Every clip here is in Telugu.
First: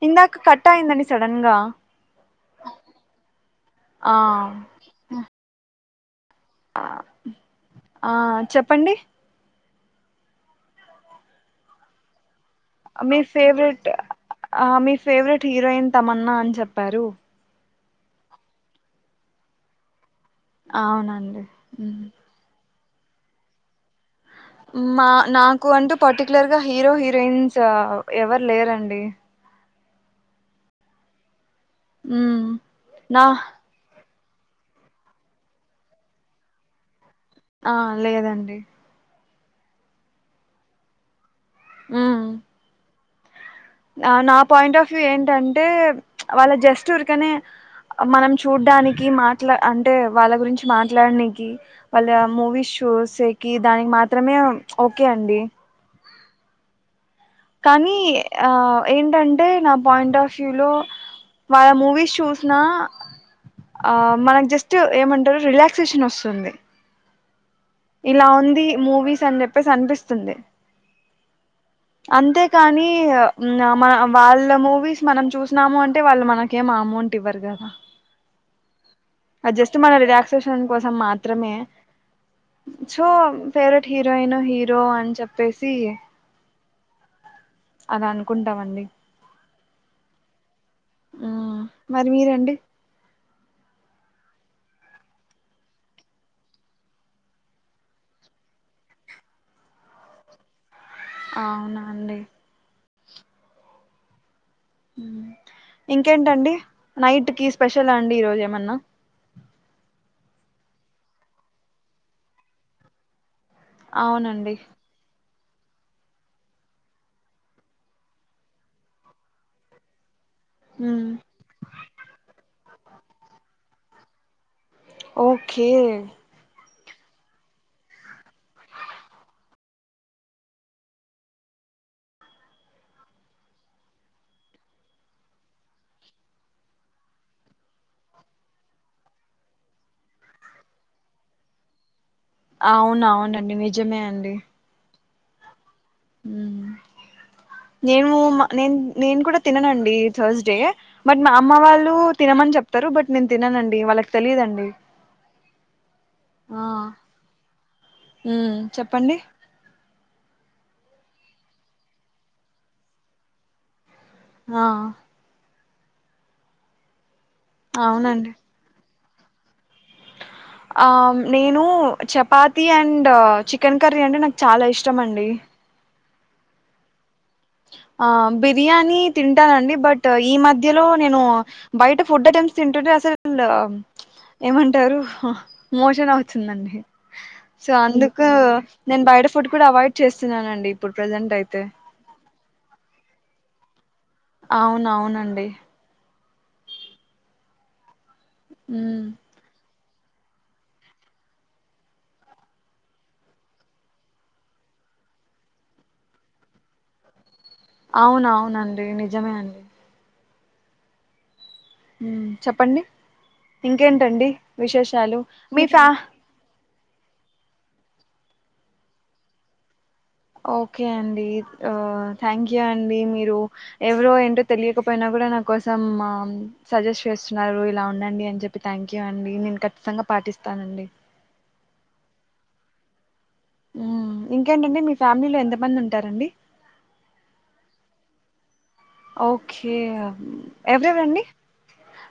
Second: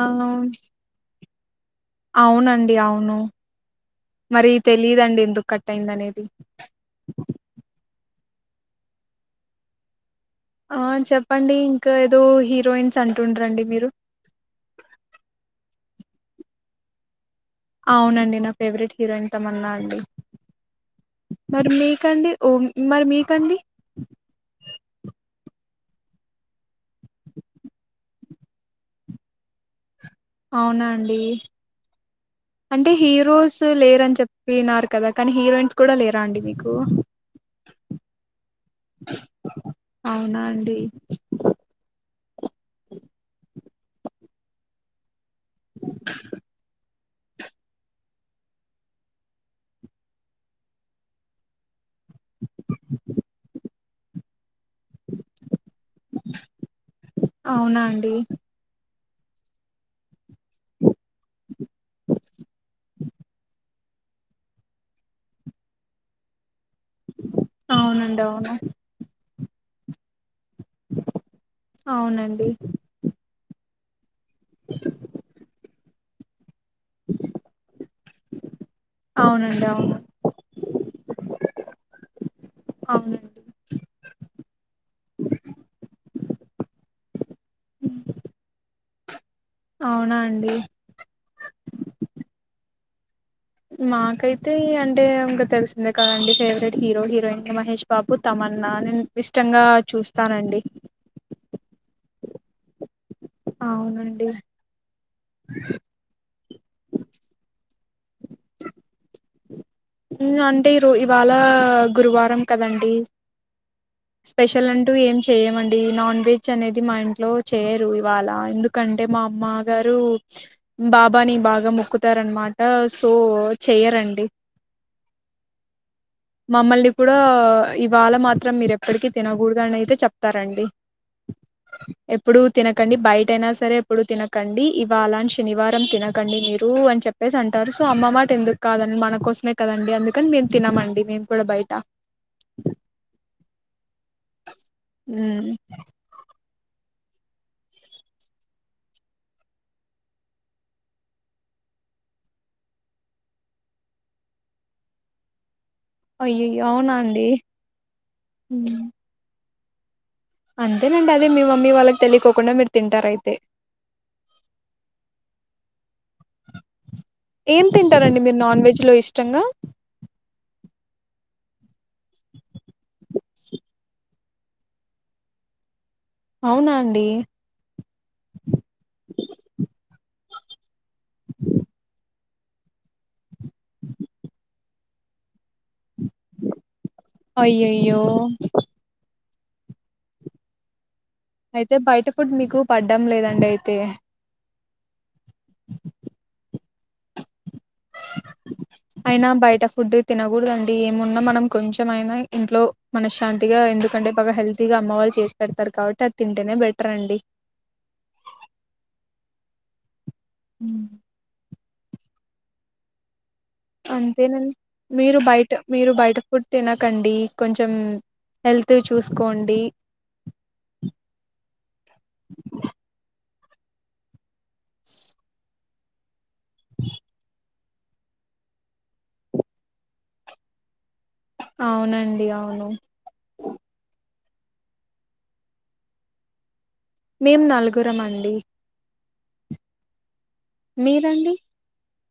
ఆ ఇందాక కట్ అయిందండి సడన్ గా అవునండి అవును, ఆ మరీ తెలీదండి ఎందుకు కట్ అయింది అనేద్. ఆ చెప్పండి ఆ చెప్పండి ఇంకా ఏదో హీర్ మీ ఫేవరెట్ ఆ మీ ఫేవరెట్ హిరోయిన్ తమన్నా అని చెప్పారు అవునండి నా ఫేవరెట్ హీరోయిన్ తమన్నా అండి అవునండి మరి మ్మ్. మీకండి ఓం మరి మీకండి మా నాకు అంటూ పర్టికులర్ గా హీరో హీరోయిన్స ఆ ఎవరు లేరండి అవునా అండీ ఉమ్ అంటే నా హీరోసు లేరని చె వినారు కదా కానీ హీరోయిన్స్ కూడా లేరా అండి మీకు ఆ లేదండి అవునా అండి ఉ నా నా పాయింట్ ఆఫ్ వ్యూ ఏ టంటే వాళ్ళ జస్ట్ అందుకనే మనం చూడ్డానికి మాట్లా అంటే వాళ్ళ గురించి మాట్లాడనికి వాళ్ళ మూవీస్ షోస్కి దానికి మాత్రమే ఓకే అండి అవునా కానీ అండి ఆ ఏంటంటే నా పాయింట్ ఆఫ్ షూ లో వాళ్ళ మూవీస్ చూసిన ఆ మనకు జస్ట్ ఏమంటారు రిలాక్సేషన్ వస్తుంది అవునండి ఇలా అవును ఉంది మూవీస్ అని చె ప్పేసి అనిపిస్తుంది అవునండి అంతేకాని నా మ వాళ్ళ మూవీస్ మనం చూసినాము అన్ వళ్ళ మన కేం అమౌంట్ ఇవ్వరు కదా అది అవునండి జస్ట్ మన అవును రిలాక్సేషన్ కోసం మాత్రమే సో అవునండి ఫేవరెట్ హీరోయిన్, హీరో అని చెప్పేసి హ్మ్. అలా అనుకుంటామండి అవునా అండి ఆ మరి మీరండి మాకైతే అంటే ఇంకా తెలిసిందే కదండి favourite hero, heroine Mahesh Babu Tamannaah నేను ఇష్టంగా చూస్తానండి అవునా అండి అవునండి ఇంకేంటండి నైట్ కీ స్పెషల్ ఉంది ఈరోజు ఏమన్నా ఉ అంటే రు ఇవాళ గురువారం కదండి అవునండి స్పెషల్ అంటూ ఏం చేయమండి నాన్ వెజ్ అనేది మా ఇంట్లో చేయరు ఇవాళ ఎందుకంటే మా అమ్మ గారు మ్మ్ బాబాని బాగా మొక్కుతారనమాట సో చెయరండి డి ఓకే మమ్మల్ని కూడా ఇవాళ మాత్రం మీరు ఎప్పటికిీ తినకూడదు అని అయితే చెప్తారండి ఎప్పుడు తినకండి బయట అయినా సరే ఎప్పుడు తినకండి ఇవాళ శనివారం తినకండి మీరు అని చెప్పేసి అంటారు సో అమ్మ మాట ఎందుకు కాదండి మనకోసమే కదండి అందుకని మేము తినమండి మేము కూడా బయట. అవును, అవునండి నిజమే అండి. హ్మ్! నేను, నేను నేను కూడా తిననండి థర్స్ డే, బట్ మా అమ్మ వాళ్ళు తినమని చెప్తారు బట్ నేను తిననండి వాళ్ళకి తెలియదుండి. అయ్యాయో! అవునాండి, మ్మ్ ఉమ్ చెప్పండి అంతేనండి, అదే మీ మమ్మీ వాళ్ళకి తెలియకోకుండా మీరు తింటారు అయితే. ఆ ఏం తింటారండి? అవునండి మీరు నాన్ వెజ్ లో ఇష్ట్ చెంగా! ఆ నేను చపాతి. తి అండ్ చికెన్ కర్రీ అంటే నాకు చాలా ఇష్టమండి. అవునాండి? ఆ బి బిర్యానీ తింటానండి. బట్ ఈ మధ్యలో నేను బయట ఫుడ్ ఐటమ్స్ తింటుంటే అసలు ఏమంటారు? మోషన్ అవుతుదండి, సో అయ్యయ్యో అందుకు నేను బయట ఫ్ ఫుడ్ కూడా అవాయిడ్ చేస్తున్నానండి. ఇప్పుడు ప్రజెంట్ అయితే బయట ఫుడ్ మీకు. పడ్డం లేదండి అయితే. అవునువునండి అే [unintelligible] ఉమ్ అయినా బయట ఫ్ ఫుడ్ తినకూడదండి. ఏమున్నా మనం కొంచెంమైనా ఇంట్లో మనశ్శాంతిగా ఎందుకంటే బాగా హెల్తీగా అమ్మ వాళ్ళు చేసి పెడతారు కాబట్టి అది తింటేనే బెటర్ అండి. అవునునవునండి నిజమే అండి. హ్మ్! ఉ చెప్పండి. ఇంకేంటండి అంతేనండి విశేషాలు మీ ఫ్యా కండి కొంచెం హెల్త్ చూసుకోండి. ఓకే అండి ఆ థ్యాంక్ యూ అండి మీరు ఎవరో ఏంటో తెలియకపోయినా కూడా నా కోసం ఆమ్ సజెస్ట్ చేస్తున్నారు. ఇలా ఉండండి అని చెప్పి థ్యాంక్ యూ అండి నేను ఖచ్చితంగా పాటిస్తానండి. అవునండి. అవును. ఉమ్, ఇంకేంటండి మీ ఫ్యామిలీలో ఎంత మంది ఉంటారండి? మేం నలుగురం అండి. ఓకే ఎవరెవరండి మీరండి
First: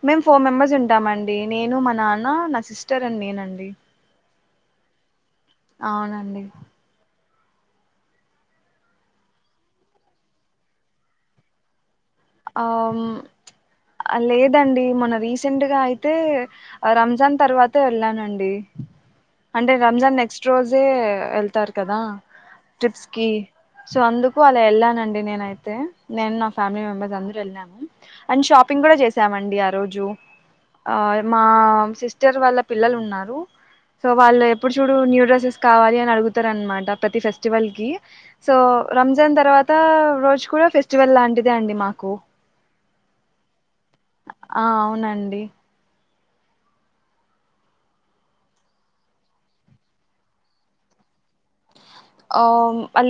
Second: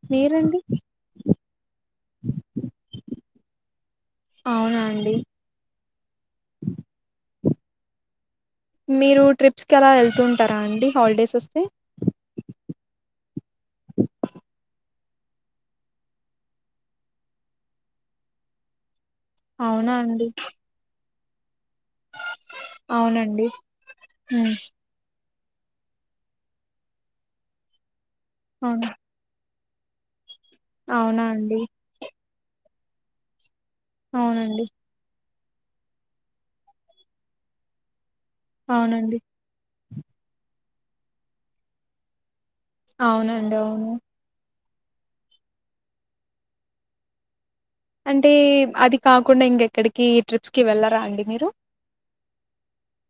మేము ఫోర్ మీరండి మెంబర్స్ ఉంటామండి. నేను మా నాన్న, నా సిస్టర్ అండ్ నేనండి. అవునా అండి అవునండి మీరు ట్రిప్స్ కి అలా వెళ్తు ఉంటారా అండి హాలిడేస్ వస్తే ఆ లేదండి మొన్న రీసెంట్గా అయితే రంజాన్ తర్వాతే వెళ్ళానండి అంటే అవునా రంజాన్ అండి నెక్స్ట్ రోజే వెళ్తారు కదా ట్రిప్స్ కి అవునండి సో అందుకు ఉమ్ అలా వెళ్ళానండి నేనైతే నేను నా ఫ్యామిలీ మెంబర్ అందరెళ్ళాము అని షాపింగ్ అవును గూడ జేసామండి అ రోజు అవునా మా అండి సిస్ సిస్టర్ వాళ్ళ పిల్లలు ఉన్నారు సో వాళ్ళ అవునండి ఎప్పుడు చూడు న్యూ డ్రెసెస్ కావాలి అని అడుగుతరన్ మాట ప్రతి ఫెస్టివల్ కి సో అవునండి రంజాన్ తర్వాత మత్త రోజు కూడా ఫెస్టివల్ లాంటిదే అండి మాకు కు.. అవునండి అవును ఆ అవునండి అంటే అది కాకుండా ఇంకెక్కడికి ట్రిప్స్ కి వెళ్ళరా అండి మీరు ఆ..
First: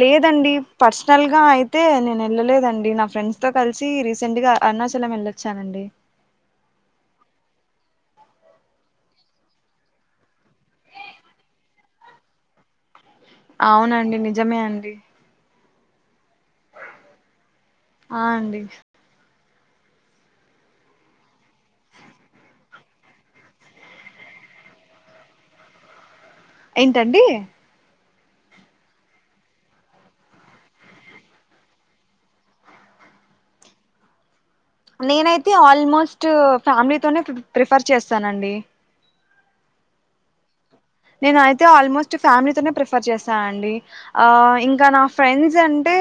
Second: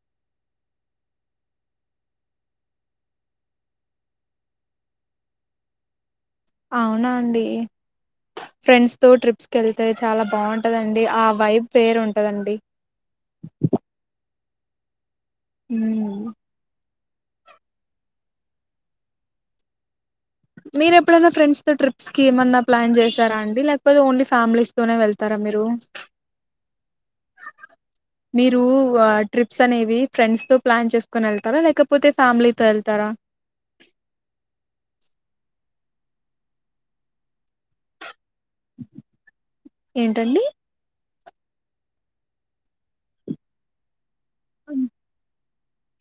లేదండి పర్సనల్గా అయితే నేను వెళ్ళలేదండి నా ఫ్రెండ్స్ తో కలిసి రీసెంట్గా అరుణాచలం వెళ్ళొచ్చానండి అవునా అండి ఫ్రెండ్స్ తో ట్రిప్స్ కి వెళ్తే చాలా బాగుంటుందండి ఆ వైబ్ వేరు ఉంటదండి అవునండి నిజమే అండి ఊ ఆ అండి మీరు ఎప్పుడైనా ఫ్రెండ్స్తో ట్రిప్స్కి ఏమన్నా ప్లాన్ చేసారా అండి లేకపోతే ఓన్లీ ఫ్యామిలీస్తోనే వెళ్తారా మీరు ఏంటండి మీరు ట్రిప్స్ అనేవి ఫ్రెండ్స్ తో ప్లాన్ చేసుకొని వెళ్తారా లేకపోతే ఫ్యామిలీతో వెళ్తారా నేనైతే ఆల్మోస్ట్ ఫ్యామిలీతోనే ప్రిఫర్ చేస్త్ స్తానండి ఏంటండి నేన అయితే ఆల్మోస్ట్ ఫ్యామిలీతోనే ప్రఫర్ చేస్తానండి ఆ ఇంకా హ్మ్. నా ఫ్రెండ్స్ అంటే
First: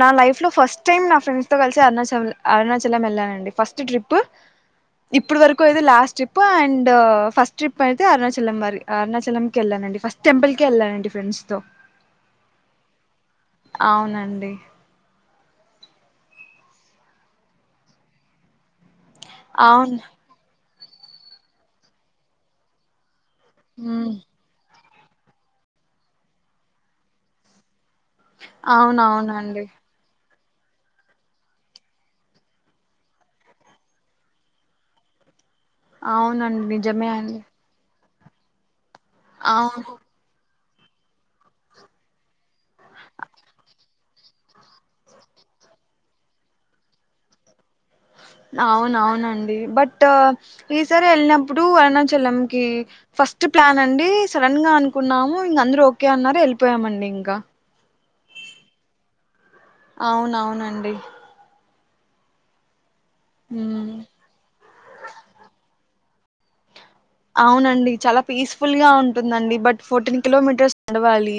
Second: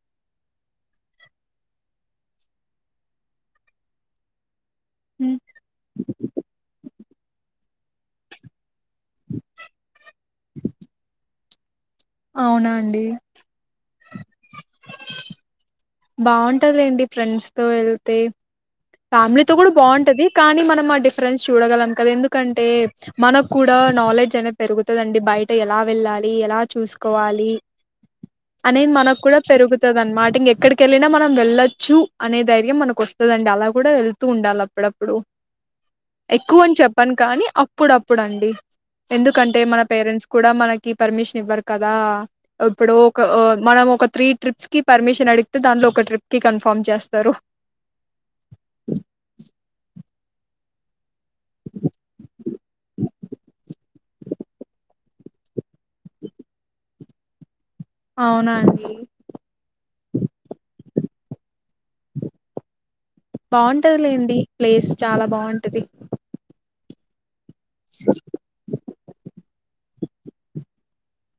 నా లైఫ్ లో ఫస్ట్ టైమ్ నా ఫ్రెండ్స్ తో కలిసి అరుణాచల్ అరుణాచలం వెళ్ళానండి ఫస్ట్ ట్రిప్పు ఇప్పుడు హ్మ్. వరకు ఇది last trip and first trip అయితే అరుణాచలం మరి అరుణాచ లం కే వెళ్ళాలనండి ఫస్ట్ టెంపుల్ కే వెళ్ళాలనండి ఫ్రెండ్స్ తో అవునా అండి అవునండి బాగుంటది లేండి ఫ్రెండ్స్ తో వెళ్తే ఫ్యామిలీతో కూడా అవును బాగుంటది కానీ మనం మా డిఫరెన్స్ చూడగలం కదా ఎందుకంటే మనకు కూడా ఉమ్, నాలెడ్జ్ అనేది పెరుగుతుంది చుడండి బయట ఎలా వెళ్ళాలి ఎలా చూసుకోవాలి అనేది మనకు కూడా అవునవునండి పెరుగుతాది అన్నమాట ఇంక ఎక్కడికెళ్లినా మనం వెళ్లొచ్చు అనే ధైర్యం మనకు వస్తదండి అలా కూడా వెళ్తూ ఉండాలి అప్పుడప్పుడు ఎక్కువ అవునండి అని నిజమే చెప్పను అండి కానీ అప్పుడుప్పు ఇప్పుడండి ఎందుకంటే మన అవును పేరెంట్స్ కూడా మనకి కి పర్మిషన్ ఇవ్వరు కదా ఇప్పుడు ఒక మనం ఒక త్రీ ట్రిప్స్ కి పర్మిషన్ అడిగితే దాంట్లో ఒక ట్రిప్ కి కన్ఫామ్ చేస్తారు అవున అవునండి బట్ ఈసారి వెళ్ళినప్పుడు అరుణాచలం కి ఫస్ట్ ప్లాన్ అండి సడన్ గా అనుకున్నాము ఇగా అందరు ఓకే అన్నారు వెళ్ళిపోయామండి ఇంకా అవునాండి అవునవునండి ఉమ్ బాగుంటదిలేండి ప్లేస్ చాలా బాగుంటది అవునండి చాలా పీస్ఫుల్ గా ఉంటుందండి బట్ ఫోర్టీన్ కిలోమీటర్స్ నడవాలి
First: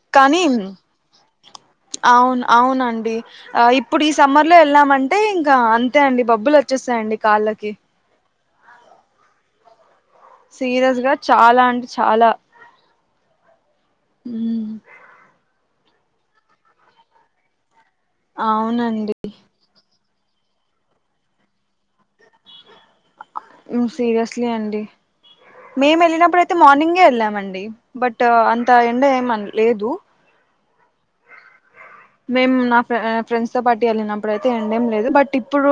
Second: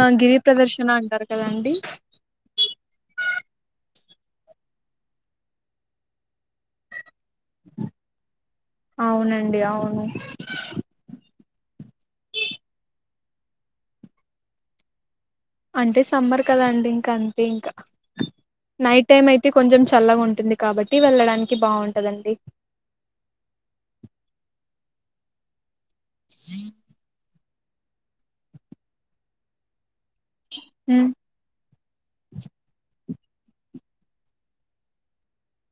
ఆ గిరి కానీ ప్రదర్శన అంటారు కదండి అవును అవునండి ఇప్పుడు ఈ సమ్మర్ లో వెళ్ళామంటే ఇంకా అంతే అండి బబ్బులు వచ్చేస్తాయిండి కాలకి అవునండి అవును సీరియస్ గా చాలా అంటే చాలా మ్మ్ అంటే సమ్మర్ కదాండి ఇంకా అంతే ఇంకా నైట్ అవునండి టైమ్ అయితే కొంచెం చల్లగా ఉంటుంది కాబట్టి వెళ్ళడానికి బాగుంటుందండి సీరియస్లీ అండి మేము వెళ్ళినప్పుడయితే మార్నింగే వెళ్ళామండి బట్ అంత ఎండ ఏమ లేదు హ్మ మేము నాఫ ఫ్రెండ్స్ తో పార్టీ వెళ్ళినప్పుడుయితే ఎండ ఏం లేదు బట్ ఇప్పుడు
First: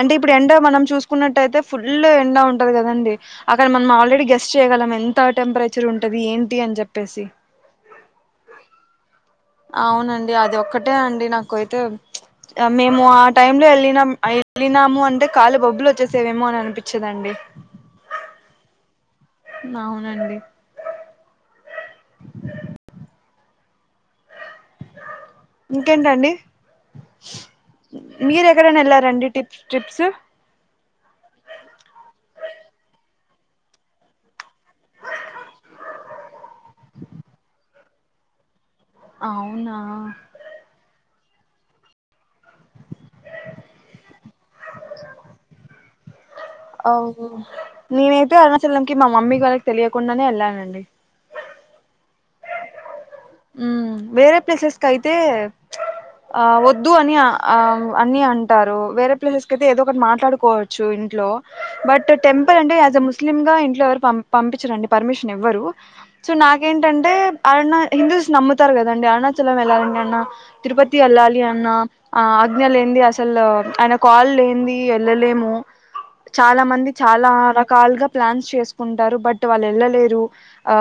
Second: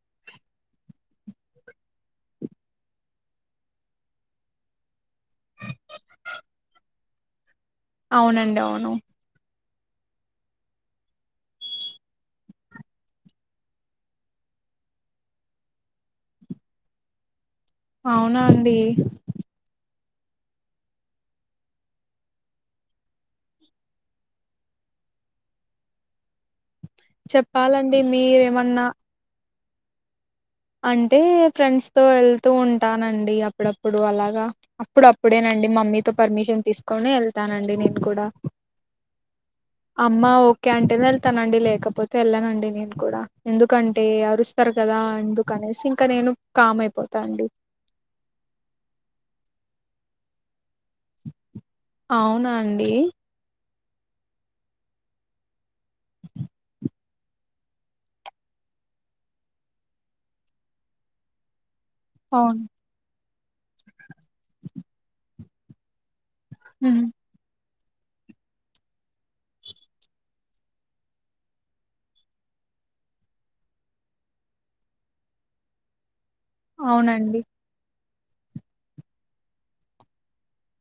అంటే ఇప్పుడు ఎండ మనం చూసుకున్నట్యితే ఫుల్ ఎండ ఉంటది కదండి అక్కడ మనం ఆల్రెడీ గెస్ చేయ్యగలం ఎంత టెంపరేచర్ ఉంటది ఏంటి అని చెప్పేసి అవునండి అవును అవునండి అది ఒక్కటే అండి నాక అయితే మేము ఆ టై లో వెళ్ళినాము వెళ్ళినాము అంటే కాళ బొబ్బులు వచ్చేసేవేమో అని అనిపించదండి అవునా అండి అవునండి ఇంకేంటండి చెప్పాలండి మీర ఎక్కడనే మీరేమన్నా ఎల్లారండి టిప్ ట్రిప్స్ అంటే ఫ్రెండ్స్ తో వెళ్తూ ఉంటానండి అప్పుడప్పుడు అలాగా అప్పుడు అప్పుడేనండి మా మమ్మీతో పర్మిషన్ తీసుకొని వెళ్తానండి నేను కూడా అవునా అమ్మ ఓకే ఆంటే న తనండి లేకపోతే వెళ్ళానండి నేను కూడా ఎందుకంటే అరుస్తారు కదా అందు కనీసి ఇంకా నేను ఓ నేనైయితే అరుణాచలంకి మా మమ్మీ గారికి తెలియకుండానే వెళ్ళానండి అవునా అండి ఉమ్ వేరే ప్లేసెస్ క అయితే ఆ వద్దు అని అని అంటారు వేరే ప్లేసెస్ అయితే ఏదో ఒకటి మాట్లాడుకోవచ్చు ఇంట్లో బట్ టెంపుల్ అవును అంట యాస్ ఎ ముస్ స్లిమ్ గా ఇంట్లో ఎవరు పంపించరండి పర్మిషన్ ఇవ్వరు సో ఉమ్ నాకేంటంటే అరుణ హిందుస్ నమ్ తారు కదండి అరుణాచలం వెళ్ళాలండి అన్నా తిరుపతి వెళ్ళాలి అన్నా ఆ అజ్ఞ లే ఏంది అసలు ఆయన కాల్ లేనిది వెళ్ళలేము చాలా మంది చాలా అవునండి రకాలుగా ప్లాన్స్ చేసుకుంటారు బట్ వాళ్ళు వెళ్ళలేరు ఆ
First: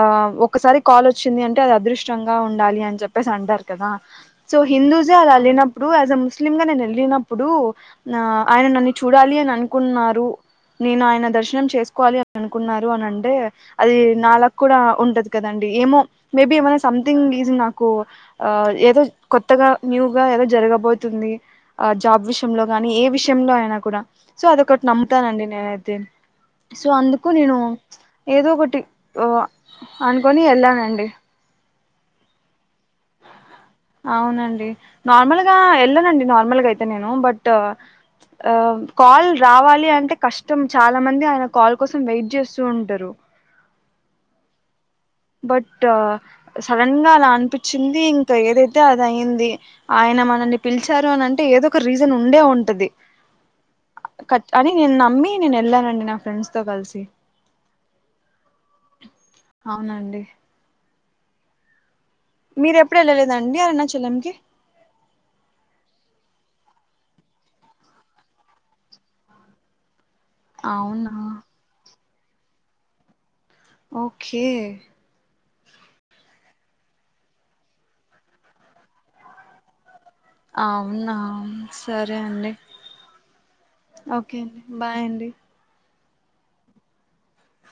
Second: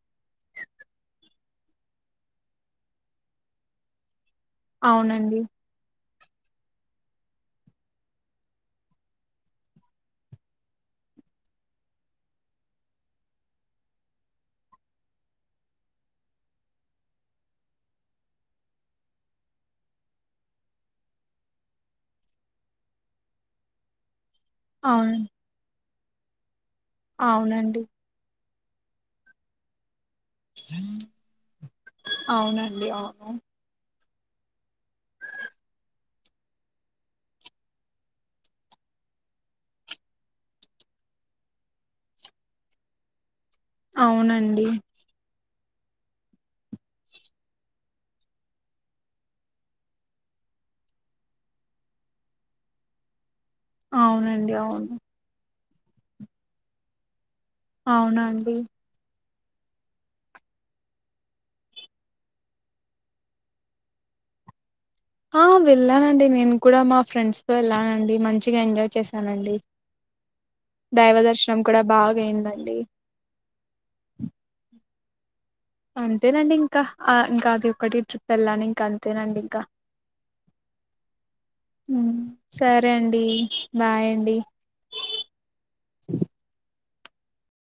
ఒకసారి కాల్ వచ్చింది అంటే అది అదృష్టంగా ఉ ఉండాలి చెప్పే సంటారుకదా సో హిందూసే అవునండి అలెల్లినప్పుడు ముస్ ముస్లిం గా నేను వెళ్ళినప్పుడు ఆ ఆయన నన్ను చూడాలి అని అనుకున్నారు నేను ఆయన దర్శనం చేసుకోవాలి అని అనుకున్నారు అని అంటే అది నా లక్ కూడా ఉంటది కదండి ఏమో మేబి ఏమైనా సంథింగ్ నాకు ఆ ఏదో కొత్తగా న్యూగా ఏదో జరగబోతుంది ఆ జాబ్ విషయంలో గానీ ఏ విషయంలో అయినా కూడా సో అద ఒకటి అవును నమ్తానండి నేనైతే సో అందుకు నేను అవునండి ఏదో ఒకటి టిక్ ఓ అనుకుని వెళ్ళానండి అవునండి అవును అవునండి నార్మల్గా వెళ్ళనండి నార్మల్గా అయితే నేను బట్ కాల్ రావాలి అంటే కష్టం చాలా మంది ఆయన కాల్ కోసం వెయిట్ జేస్తూ ఉంటరు అవునండి బట్ సడన్ గా అలా అనిపించింది ఇంకా ఏదైతే అది అయింది ఆయన మనల్ని పిలిచారు అని అంటే ఏదో ఒక రీజన్ ఉండే ఉంటది అవునండి అని అవును నమ్మీ నను ఎల్ల రండి నా ఫ్రెండ్స్ తో కలిసి అవునాండి అవునండి మీరు ఎప్పుడు వెళ్ళలేదండి అరుణాచలం కి ఆ వెళ్ళానండి నేను కూడా మా ఫ్రెండ్స్తో వెళ్ళానండి మంచిగా ఎంజాయ్ చేశానండి అవునా దైవ దర్శనం కూడా బాగ్ యిందండి ఓకే అంతేనండి ఇంకా ఇంకా అది ఒకటి ట్రిప్ వేళ్లను ఇంకా అంతేనండి ఇంకా అవునా సరే అండి సరే అండి ఓకే అండి బాయ్ అండి ఆ